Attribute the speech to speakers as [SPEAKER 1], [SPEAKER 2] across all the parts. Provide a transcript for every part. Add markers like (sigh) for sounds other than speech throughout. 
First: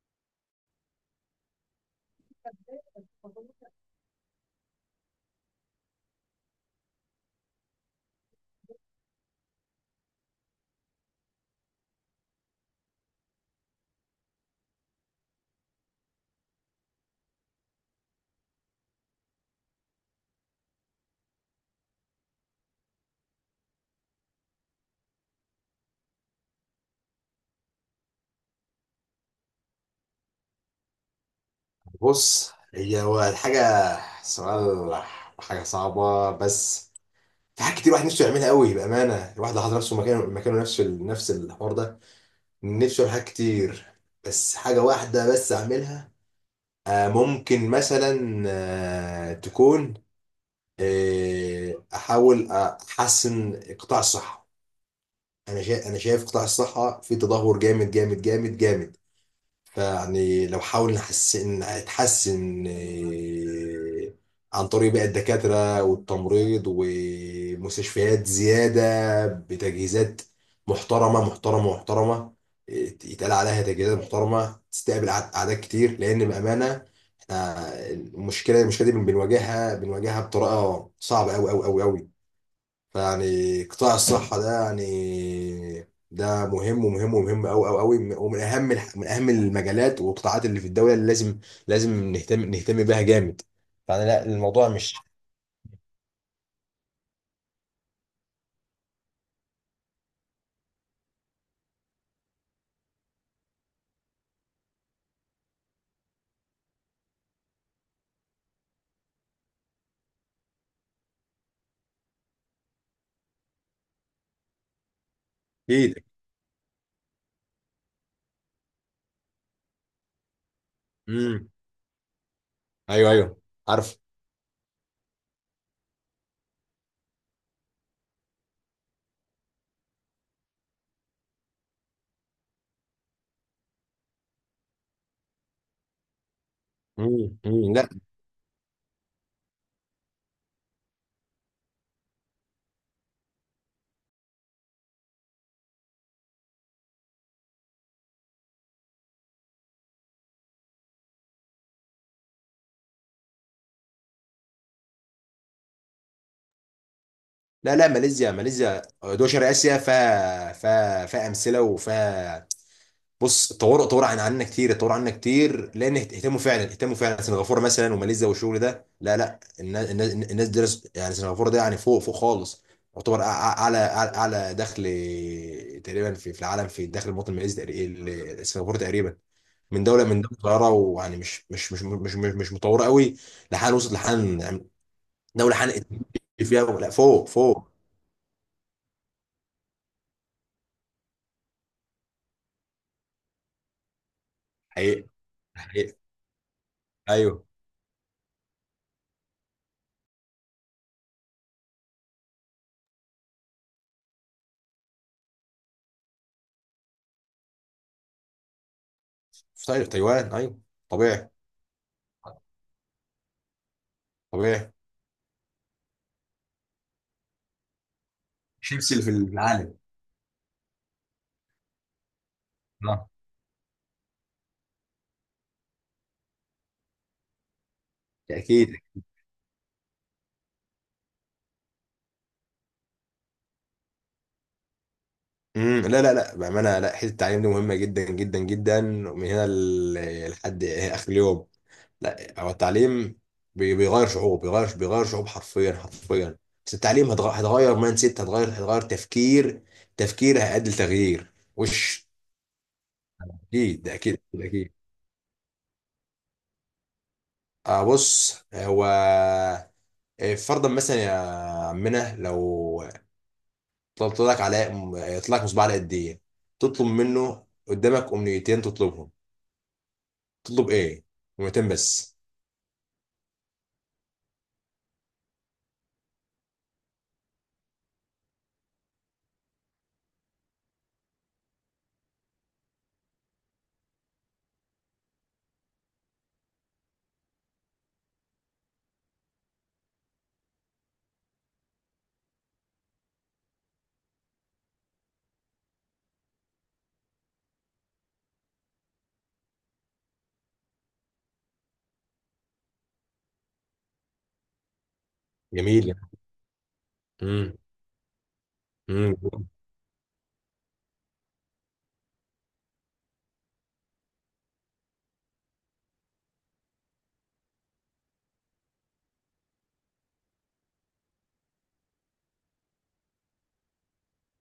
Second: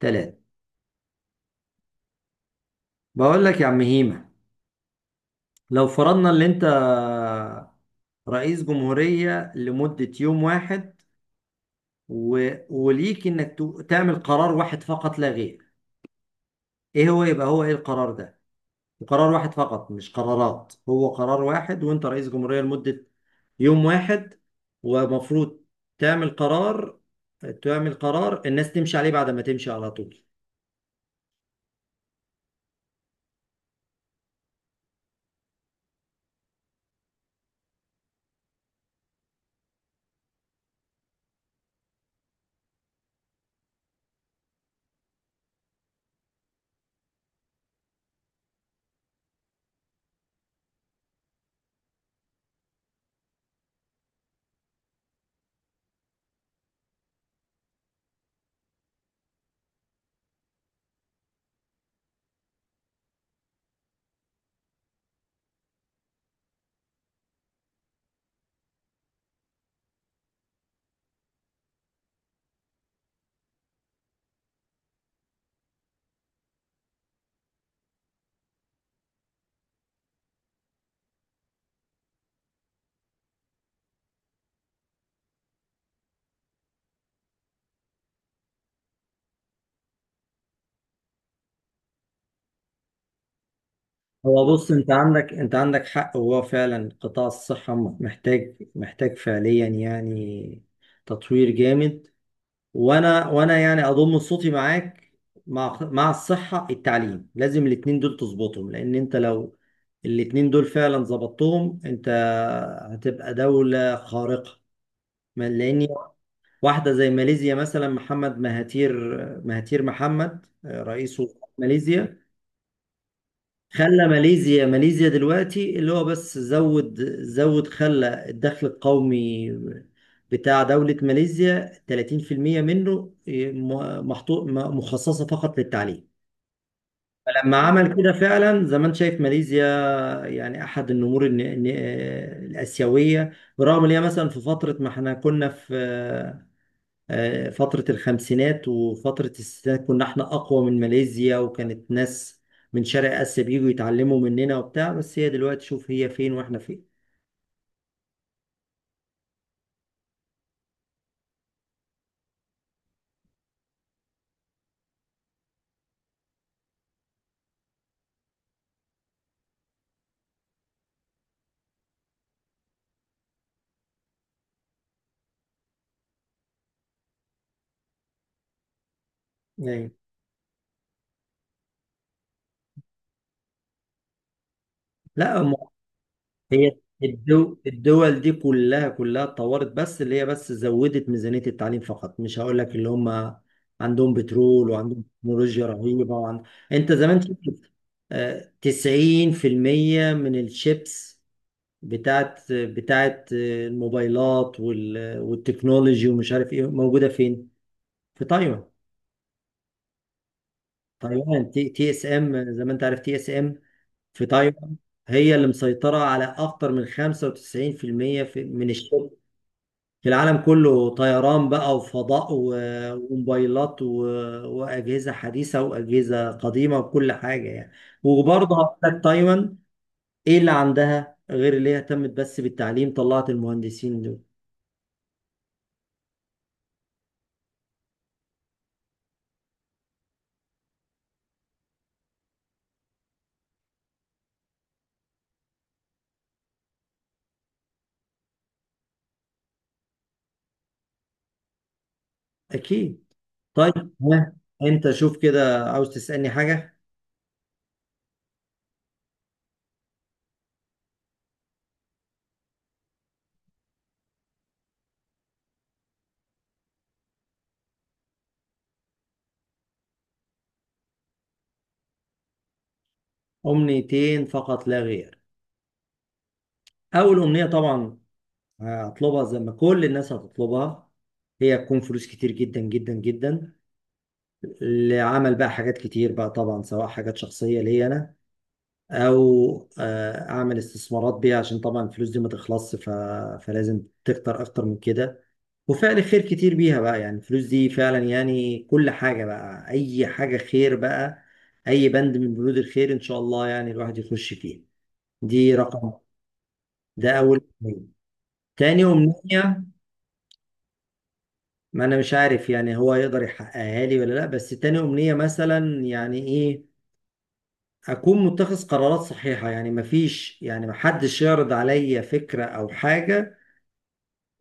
[SPEAKER 1] تلاتة. بقول لك يا عم هيما، لو فرضنا ان انت رئيس جمهورية لمدة يوم واحد، و... وليك انك تعمل قرار واحد فقط لا غير، ايه هو؟ يبقى هو ايه القرار ده؟ قرار واحد فقط، مش قرارات، هو قرار واحد وانت رئيس جمهورية لمدة يوم واحد، ومفروض تعمل قرار تعمل قرار الناس تمشي عليه بعد ما تمشي على طول.
[SPEAKER 2] بص، هو الحاجة. سؤال. حاجة صعبة. بس في حاجات كتير الواحد نفسه يعملها قوي. بأمانة، الواحد لو حط نفسه مكانه، نفسه نفس الحوار ده، نفسه يعمل حاجات كتير، بس حاجة واحدة بس أعملها. ممكن مثلا تكون، أحاول أحسن قطاع الصحة. أنا شايف قطاع الصحة في تدهور جامد جامد جامد جامد. فيعني لو حاول نحسن، نتحسن عن طريق بقى الدكاترة والتمريض ومستشفيات زيادة، بتجهيزات محترمة محترمة محترمة، يتقال عليها تجهيزات محترمة تستقبل أعداد كتير، لأن بأمانة احنا، المشكلة دي بنواجهها بطريقة صعبة أوي أوي أوي أوي. فيعني قطاع الصحة ده يعني، ده مهم ومهم ومهم أوي أوي أوي، ومن أهم من أهم المجالات والقطاعات اللي في الدولة، اللي لازم، نهتم، بيها جامد. يعني، لا
[SPEAKER 1] هو
[SPEAKER 2] الموضوع
[SPEAKER 1] بص، انت
[SPEAKER 2] مش...
[SPEAKER 1] عندك حق، هو فعلا قطاع الصحة محتاج فعليا يعني تطوير جامد. وانا يعني اضم صوتي معاك. مع الصحة، التعليم، لازم الاتنين دول تظبطهم، لان انت لو الاتنين دول فعلا ظبطتهم انت هتبقى دولة خارقة. لان
[SPEAKER 2] أكيد.
[SPEAKER 1] واحدة زي ماليزيا مثلا، محمد مهاتير، مهاتير محمد، رئيس
[SPEAKER 2] امم.
[SPEAKER 1] وزراء ماليزيا،
[SPEAKER 2] أيوه أيوه. عارف.
[SPEAKER 1] خلى ماليزيا دلوقتي، اللي هو بس زود خلى الدخل القومي بتاع دولة ماليزيا 30% منه مخصصة فقط للتعليم.
[SPEAKER 2] امم،
[SPEAKER 1] فلما
[SPEAKER 2] امم، لا.
[SPEAKER 1] عمل كده، فعلا زي ما انت شايف، ماليزيا يعني احد النمور الآسيوية، برغم ان هي مثلا، في فترة ما احنا كنا في فترة الخمسينات وفترة الستينات كنا احنا أقوى من ماليزيا، وكانت ناس من شرق آسيا بييجوا يتعلموا مننا وبتاع. بس هي دلوقتي، شوف هي فين واحنا فين.
[SPEAKER 2] لا لا، ماليزيا، ماليزيا دول شرق آسيا فيها، فيها أمثلة، وفيها... بص، طوروا عن، عنا كتير، طوروا عنا كتير، لان اهتموا فعلا، اهتموا فعلا. سنغافوره مثلا، وماليزيا، والشغل ده. لا لا، الناس درس. يعني سنغافوره ده، يعني فوق، فوق خالص. يعتبر اعلى اعلى أعلى دخل تقريبا في، في العالم. في الدخل، المواطن الماليزي سنغافوره تقريبا من
[SPEAKER 1] يعني
[SPEAKER 2] دوله، من دوله صغيره، ويعني مش متطوره قوي، لحال، وصلت لحال يعني.
[SPEAKER 1] لا.
[SPEAKER 2] دوله حنقت فيها،
[SPEAKER 1] هي
[SPEAKER 2] لا فوق،
[SPEAKER 1] الدول,
[SPEAKER 2] فوق.
[SPEAKER 1] الدول دي كلها اتطورت، بس اللي هي بس زودت ميزانية التعليم فقط. مش هقول لك اللي هم عندهم بترول وعندهم
[SPEAKER 2] حقيقي.
[SPEAKER 1] تكنولوجيا
[SPEAKER 2] حقيقي.
[SPEAKER 1] رهيبة انت زمان شفت،
[SPEAKER 2] ايوه.
[SPEAKER 1] 90% من الشيبس بتاعت الموبايلات والتكنولوجي، ومش عارف ايه، موجوده فين؟ في تايوان.
[SPEAKER 2] طيب تايوان، ايوه. طبيعي.
[SPEAKER 1] تايوان تي اس ام، زي ما انت عارف، تي اس ام في
[SPEAKER 2] طبيعي.
[SPEAKER 1] تايوان هي اللي مسيطره على اكتر من 95% المية من
[SPEAKER 2] شيبسي اللي
[SPEAKER 1] الشغل
[SPEAKER 2] في العالم.
[SPEAKER 1] في العالم كله. طيران بقى وفضاء
[SPEAKER 2] آه.
[SPEAKER 1] وموبايلات واجهزه حديثه واجهزه قديمه وكل حاجه يعني. وبرضه هقول
[SPEAKER 2] اكيد.
[SPEAKER 1] لك تايوان، ايه اللي عندها غير اللي هي اهتمت بس بالتعليم؟ طلعت المهندسين دول.
[SPEAKER 2] امم، لا لا لا، بامانه، لا حته التعليم دي مهمه جدا جدا جدا، من هنا لحد اخر اليوم. لا هو التعليم بيغير شعوب، بيغير شعوب حرفيا حرفيا. بس التعليم هتغير مايند سيت، هتغير تفكير، تفكير هيؤدي لتغيير وش.
[SPEAKER 1] اكيد. طيب،
[SPEAKER 2] اكيد، ده اكيد،
[SPEAKER 1] ها،
[SPEAKER 2] ده اكيد.
[SPEAKER 1] انت شوف كده، عاوز تسألني حاجة؟
[SPEAKER 2] بص هو، فرضا مثلا يا عمنا، لو طلبت لك على... طلع لك مصباح علاء الدين، تطلب منه قدامك امنيتين، تطلبهم، تطلب ايه؟ جملتين بس.
[SPEAKER 1] أمنيتين فقط لا غير. أول أمنية طبعا هطلبها زي ما كل الناس هتطلبها، هي تكون فلوس كتير جدا جدا جدا، لعمل بقى حاجات كتير، بقى طبعا سواء حاجات شخصية ليا أنا، أو أعمل استثمارات بيها، عشان طبعا الفلوس دي ما تخلصش، فلازم تكتر أكتر من كده، وفعل خير كتير بيها بقى. يعني الفلوس دي فعلا يعني كل حاجة بقى، أي حاجة خير بقى، أي بند من بنود الخير إن شاء الله يعني الواحد يخش فيه. دي رقم...
[SPEAKER 2] جميل.
[SPEAKER 1] ده أول
[SPEAKER 2] امم.
[SPEAKER 1] أمنية. تاني
[SPEAKER 2] امم.
[SPEAKER 1] أمنية، ما أنا مش عارف يعني هو يقدر يحققها لي ولا لأ، بس تاني أمنية مثلا يعني، إيه، أكون متخذ قرارات صحيحة. يعني مفيش، يعني محدش يعرض عليا فكرة أو حاجة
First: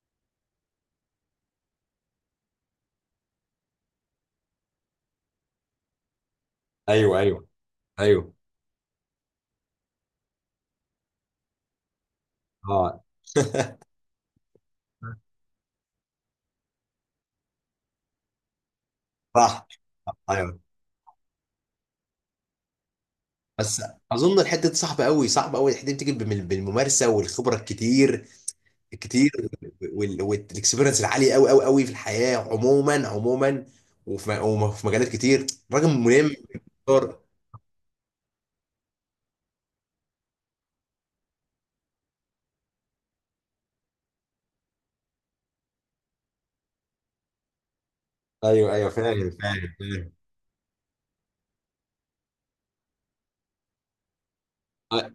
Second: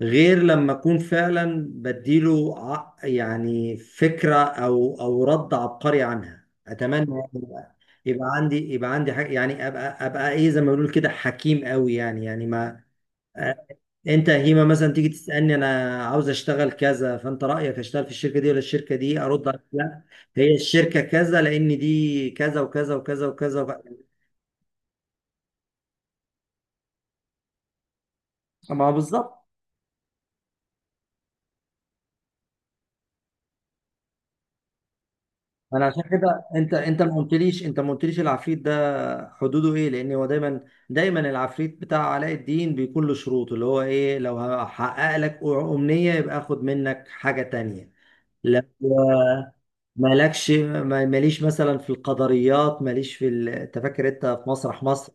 [SPEAKER 1] غير لما اكون فعلا بديله يعني فكره او رد عبقري عنها. اتمنى
[SPEAKER 2] ايوه
[SPEAKER 1] يعني
[SPEAKER 2] ايوه
[SPEAKER 1] يبقى يبقى
[SPEAKER 2] ايوه
[SPEAKER 1] عندي يبقى عندي حاجة، يعني ابقى ايه زي ما بيقولوا كده، حكيم قوي يعني. يعني ما
[SPEAKER 2] اه.
[SPEAKER 1] آه، انت يا هيما مثلا تيجي
[SPEAKER 2] (laughs)
[SPEAKER 1] تسالني، انا عاوز اشتغل كذا، فانت رايك اشتغل في الشركه دي ولا الشركه دي؟ ارد عليك،
[SPEAKER 2] صح.
[SPEAKER 1] لا هي
[SPEAKER 2] ايوه.
[SPEAKER 1] الشركه كذا، لان دي كذا وكذا وكذا وكذا
[SPEAKER 2] بس
[SPEAKER 1] وكذا.
[SPEAKER 2] اظن الحته دي صعبه قوي، صعبه قوي الحته دي، بتيجي بالممارسه والخبره الكتير،
[SPEAKER 1] ما هو
[SPEAKER 2] الكتير،
[SPEAKER 1] بالظبط.
[SPEAKER 2] والاكسبيرنس العاليه قوي قوي قوي في الحياه عموما عموما، وفي مجالات كتير،
[SPEAKER 1] انا
[SPEAKER 2] راجل
[SPEAKER 1] عشان
[SPEAKER 2] ملم.
[SPEAKER 1] كده، انت انت ما
[SPEAKER 2] دور.
[SPEAKER 1] قلتليش انت ما قلتليش العفريت ده حدوده ايه، لان هو دايما العفريت بتاع علاء الدين بيكون له شروط، اللي هو ايه؟ لو هحقق لك امنية يبقى اخد منك حاجة تانية. لو
[SPEAKER 2] ايوه ايوه، فاهم.
[SPEAKER 1] مالكش ما- ماليش مثلا في القدريات، ماليش انت فاكر انت في مسرح
[SPEAKER 2] أ-
[SPEAKER 1] مصر؟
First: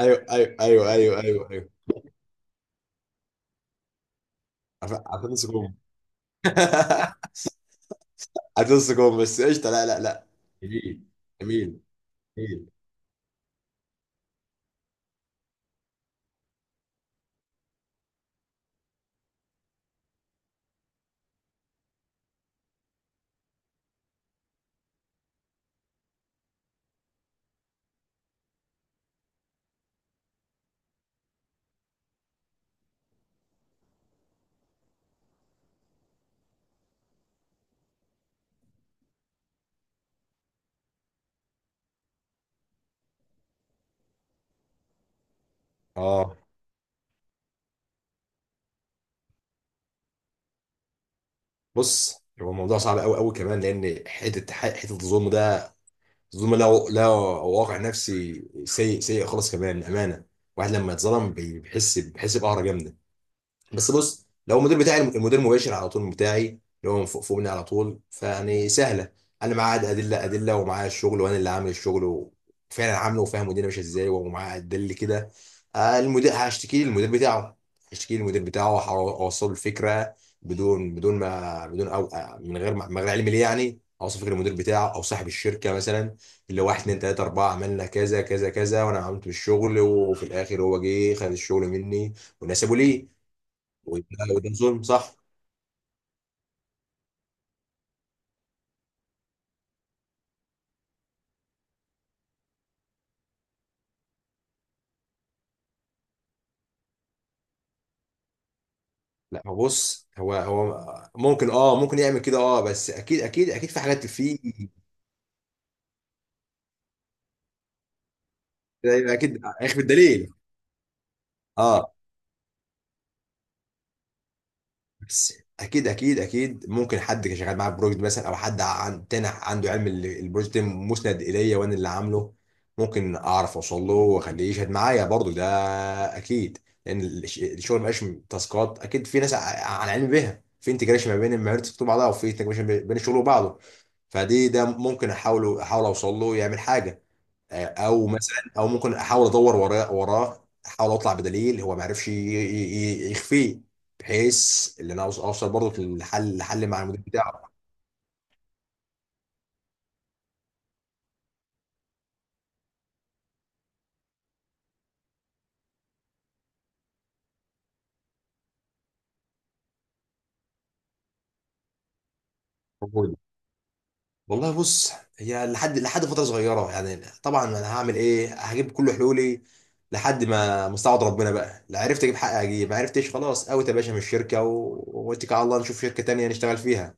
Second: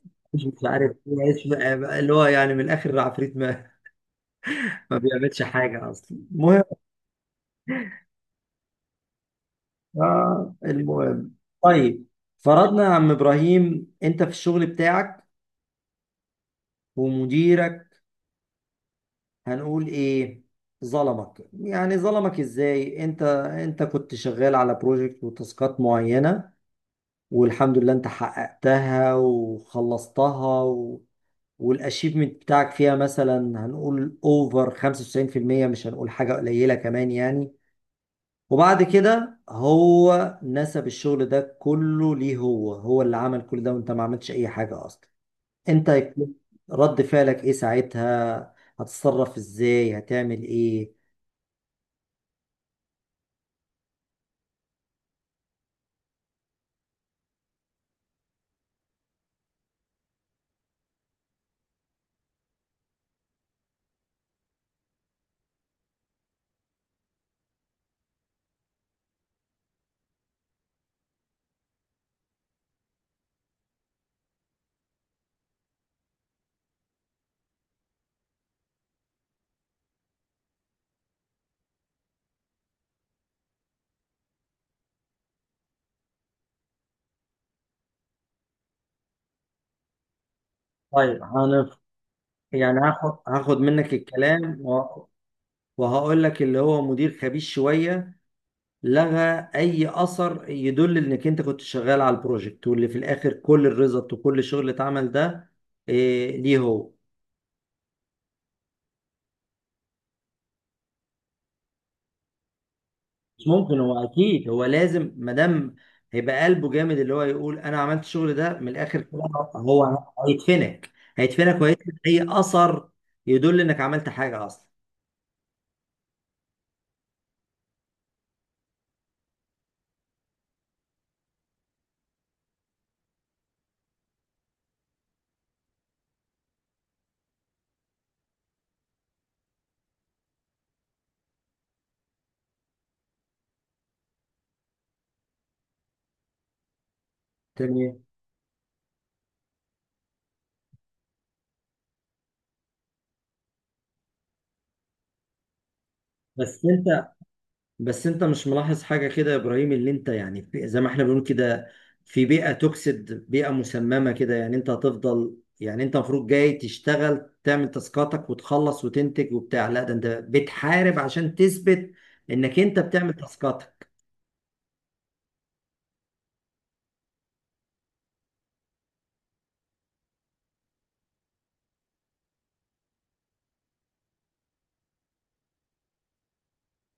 [SPEAKER 2] ايوه
[SPEAKER 1] مش
[SPEAKER 2] ايوه ايوه
[SPEAKER 1] عارف إيه،
[SPEAKER 2] ايوه ايوه ايوه.
[SPEAKER 1] اللي هو يعني، من الاخر، العفريت ما
[SPEAKER 2] عارفين
[SPEAKER 1] بيعملش
[SPEAKER 2] نسيبهم.
[SPEAKER 1] حاجة اصلا. المهم
[SPEAKER 2] (laughs) هتنسى جون. بس قشطه. لا لا لا.
[SPEAKER 1] آه
[SPEAKER 2] جميل.
[SPEAKER 1] المهم
[SPEAKER 2] جميل.
[SPEAKER 1] طيب
[SPEAKER 2] جميل.
[SPEAKER 1] فرضنا يا عم ابراهيم، انت في الشغل بتاعك، ومديرك، هنقول ايه، ظلمك. يعني ظلمك ازاي؟ انت انت كنت شغال على بروجكت وتاسكات معينة، والحمد لله انت حققتها وخلصتها و... والاشيفمنت بتاعك فيها مثلا هنقول اوفر 95%، مش هنقول حاجة قليلة كمان يعني. وبعد كده هو نسب الشغل ده كله ليه، هو هو اللي عمل كل ده، وانت ما عملتش اي حاجة اصلا. انت يكون
[SPEAKER 2] اه
[SPEAKER 1] رد فعلك ايه ساعتها؟ هتتصرف ازاي؟ هتعمل ايه؟
[SPEAKER 2] بص، هو الموضوع صعب قوي قوي كمان، لان حته الظلم ده، الظلم له، واقع نفسي سيء سيء خالص كمان، امانه. واحد لما يتظلم بيحس، بقهره جامده. بس بص، لو المدير بتاعي، المدير المباشر على طول بتاعي، اللي هو من فوق، مني على طول، فيعني سهله. انا معاه ادله، ومعاه الشغل، وانا اللي عامل الشغل، وفعلا عامله، وفاهم الدنيا ماشيه ازاي، ومعاه ادله كده. المدير، هشتكي للمدير بتاعه، واوصل الفكره. بدون ما، بدون او آه، من غير من غير علم ليه، يعني اوصل فكره المدير بتاعه، او صاحب الشركه مثلا، اللي واحد اتنين تلاته اربعه، عملنا كذا كذا كذا، وانا عملت بالشغل، وفي الاخر هو جه
[SPEAKER 1] طيب
[SPEAKER 2] خد الشغل مني والناس سابوا
[SPEAKER 1] يعني
[SPEAKER 2] ليه.
[SPEAKER 1] هاخد منك
[SPEAKER 2] وده، وده
[SPEAKER 1] الكلام
[SPEAKER 2] ظلم، صح.
[SPEAKER 1] وهقول لك اللي هو مدير خبيث شوية، لغى أي أثر يدل إنك أنت كنت شغال على البروجكت، واللي في الآخر كل الريزلت وكل الشغل اللي اتعمل ده إيه، ليه هو.
[SPEAKER 2] لا هو بص، هو ممكن، اه ممكن يعمل كده اه، بس اكيد
[SPEAKER 1] مش
[SPEAKER 2] اكيد اكيد،
[SPEAKER 1] ممكن،
[SPEAKER 2] في
[SPEAKER 1] هو
[SPEAKER 2] حاجات في...
[SPEAKER 1] اكيد هو لازم، ما دام هيبقى قلبه جامد اللي هو يقول انا عملت الشغل ده، من الاخر كده
[SPEAKER 2] اكيد هيخفي
[SPEAKER 1] هو
[SPEAKER 2] الدليل.
[SPEAKER 1] هيدفنك. هيدفنك وهيدفن
[SPEAKER 2] اه،
[SPEAKER 1] اي اثر يدل انك عملت حاجه اصلا.
[SPEAKER 2] بس اكيد اكيد، ممكن حد كان شغال معاه في بروجكت مثلا، او حد عن تاني عنده علم البروجكت مسند اليا وانا اللي عامله، ممكن اعرف اوصل له، واخليه يشهد معايا برضو. ده اكيد. لان الشغل مبقاش تاسكات، اكيد في ناس على علم بيها، في انتجريشن ما بين المهارات اللي بتكتب بعضها، وفي انتجريشن بين الشغل وبعضه. فدي، ده ممكن احاول، اوصل له يعمل حاجه.
[SPEAKER 1] تمام.
[SPEAKER 2] او مثلا، او ممكن احاول ادور وراه، احاول اطلع بدليل هو ما عرفش يخفيه، بحيث ان انا اوصل برضه للحل،
[SPEAKER 1] بس
[SPEAKER 2] الحل مع المدير
[SPEAKER 1] انت
[SPEAKER 2] بتاعه.
[SPEAKER 1] بس انت مش ملاحظ حاجه كده يا ابراهيم، اللي انت يعني زي ما احنا بنقول كده، في بيئه توكسيد، بيئه مسممه كده يعني. انت هتفضل، يعني انت المفروض جاي تشتغل، تعمل تاسكاتك وتخلص وتنتج وبتاع، لا ده انت بتحارب عشان تثبت انك انت بتعمل تاسكاتك.
[SPEAKER 2] والله بص، هي لحد، فتره صغيره يعني، طبعا انا هعمل ايه، هجيب كل حلولي لحد ما مستعد ربنا بقى، لا عرفت اجيب حق اجيب، ما عرفتش خلاص اوت يا باشا من الشركه واتكل على الله، نشوف شركه تانية نشتغل فيها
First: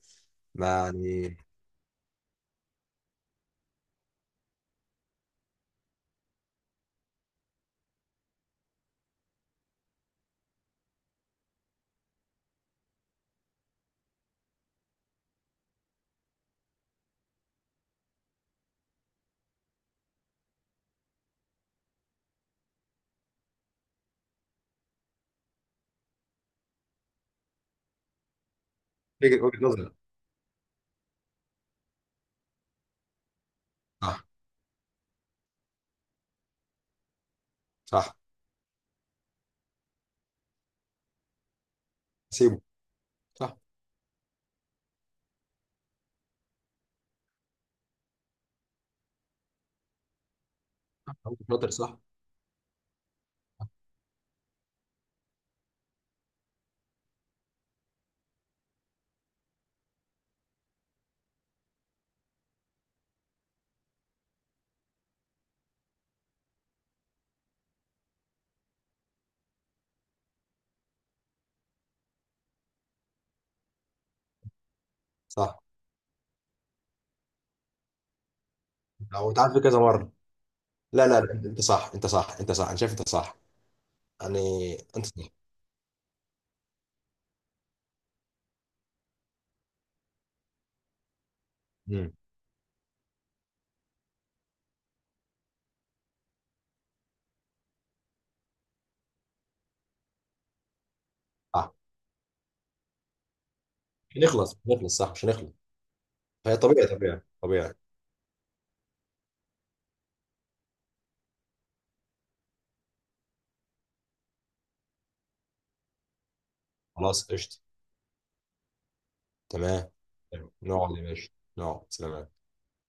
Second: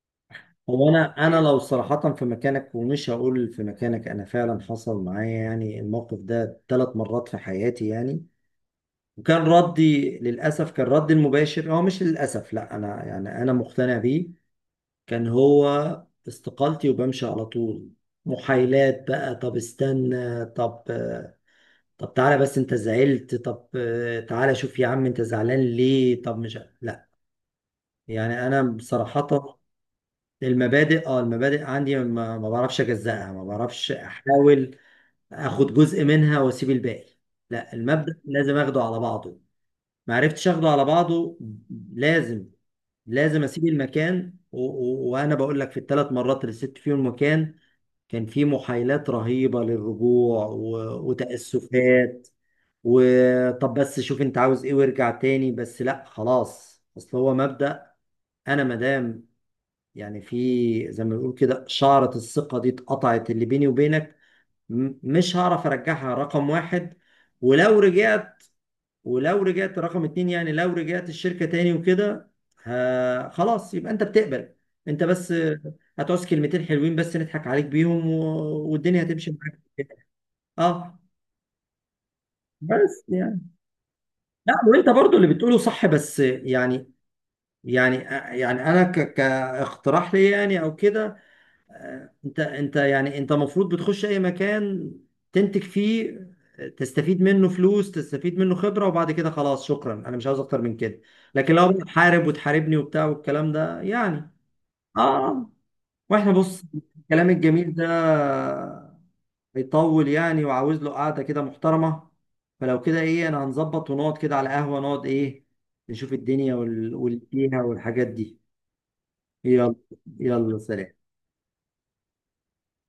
[SPEAKER 2] ما
[SPEAKER 1] هو انا
[SPEAKER 2] يعني.
[SPEAKER 1] لو صراحة في مكانك، ومش هقول في مكانك، انا فعلا حصل معايا يعني الموقف ده ثلاث مرات في حياتي يعني. وكان ردي، للاسف كان ردي المباشر، هو مش للاسف، لا انا يعني انا مقتنع بيه، كان هو استقالتي، وبمشي على طول. محايلات بقى، طب استنى، طب، طب تعالى بس انت زعلت، طب تعالى شوف يا عم انت زعلان ليه، طب مش. لا يعني انا صراحة
[SPEAKER 2] وجهه، وجهة نظري.
[SPEAKER 1] المبادئ، اه المبادئ عندي ما بعرفش اجزأها، ما بعرفش
[SPEAKER 2] صح.
[SPEAKER 1] احاول اخد جزء منها واسيب الباقي، لا المبدأ
[SPEAKER 2] صح.
[SPEAKER 1] لازم اخده على بعضه. ما عرفتش اخده على بعضه، لازم،
[SPEAKER 2] سيبه.
[SPEAKER 1] لازم
[SPEAKER 2] صح.
[SPEAKER 1] اسيب المكان. وانا بقول لك، في الثلاث مرات اللي سبت فيهم المكان كان في محايلات رهيبة للرجوع
[SPEAKER 2] انت شاطر، صح.
[SPEAKER 1] وتأسفات، وطب بس شوف انت عاوز ايه وارجع تاني، بس لا خلاص، اصل هو مبدأ. انا مادام يعني في، زي ما بنقول كده، شعرة الثقة دي اتقطعت اللي بيني وبينك، مش هعرف ارجعها رقم واحد. ولو رجعت ولو رجعت رقم اتنين، يعني لو رجعت الشركة تاني وكده، خلاص يبقى انت بتقبل، انت بس
[SPEAKER 2] صح.
[SPEAKER 1] هتعوز كلمتين حلوين بس نضحك عليك بيهم، و... والدنيا
[SPEAKER 2] او
[SPEAKER 1] هتمشي
[SPEAKER 2] انت عارف،
[SPEAKER 1] معاك.
[SPEAKER 2] كذا مره.
[SPEAKER 1] اه
[SPEAKER 2] لا لا لا، انت صح، انت صح، انت صح، انا شايف
[SPEAKER 1] بس
[SPEAKER 2] انت صح.
[SPEAKER 1] يعني، لا
[SPEAKER 2] يعني،
[SPEAKER 1] وانت
[SPEAKER 2] انت
[SPEAKER 1] برضو اللي
[SPEAKER 2] صح.
[SPEAKER 1] بتقوله صح، بس يعني، يعني يعني انا كاقتراح لي يعني او كده،
[SPEAKER 2] امم.
[SPEAKER 1] انت المفروض بتخش اي مكان تنتج فيه، تستفيد منه فلوس، تستفيد منه خبرة، وبعد كده خلاص شكرا، انا مش عاوز اكتر من كده. لكن لو
[SPEAKER 2] صح،
[SPEAKER 1] بتحارب وتحاربني وبتاع والكلام ده
[SPEAKER 2] مش
[SPEAKER 1] يعني.
[SPEAKER 2] هنخلص، مش هنخلص، صح مش
[SPEAKER 1] اه.
[SPEAKER 2] هنخلص.
[SPEAKER 1] واحنا
[SPEAKER 2] فهي
[SPEAKER 1] بص،
[SPEAKER 2] طبيعي، طبيعي
[SPEAKER 1] الكلام الجميل
[SPEAKER 2] طبيعي.
[SPEAKER 1] ده هيطول يعني، وعاوز له قعدة كده محترمة. فلو كده، ايه، انا هنظبط ونقعد كده على قهوة، نقعد ايه، نشوف الدنيا
[SPEAKER 2] خلاص قشطه.
[SPEAKER 1] والفيها والحاجات دي. يلا.
[SPEAKER 2] تمام.
[SPEAKER 1] يلا
[SPEAKER 2] نقعد
[SPEAKER 1] سلام.
[SPEAKER 2] يا باشا. نقعد. سلام.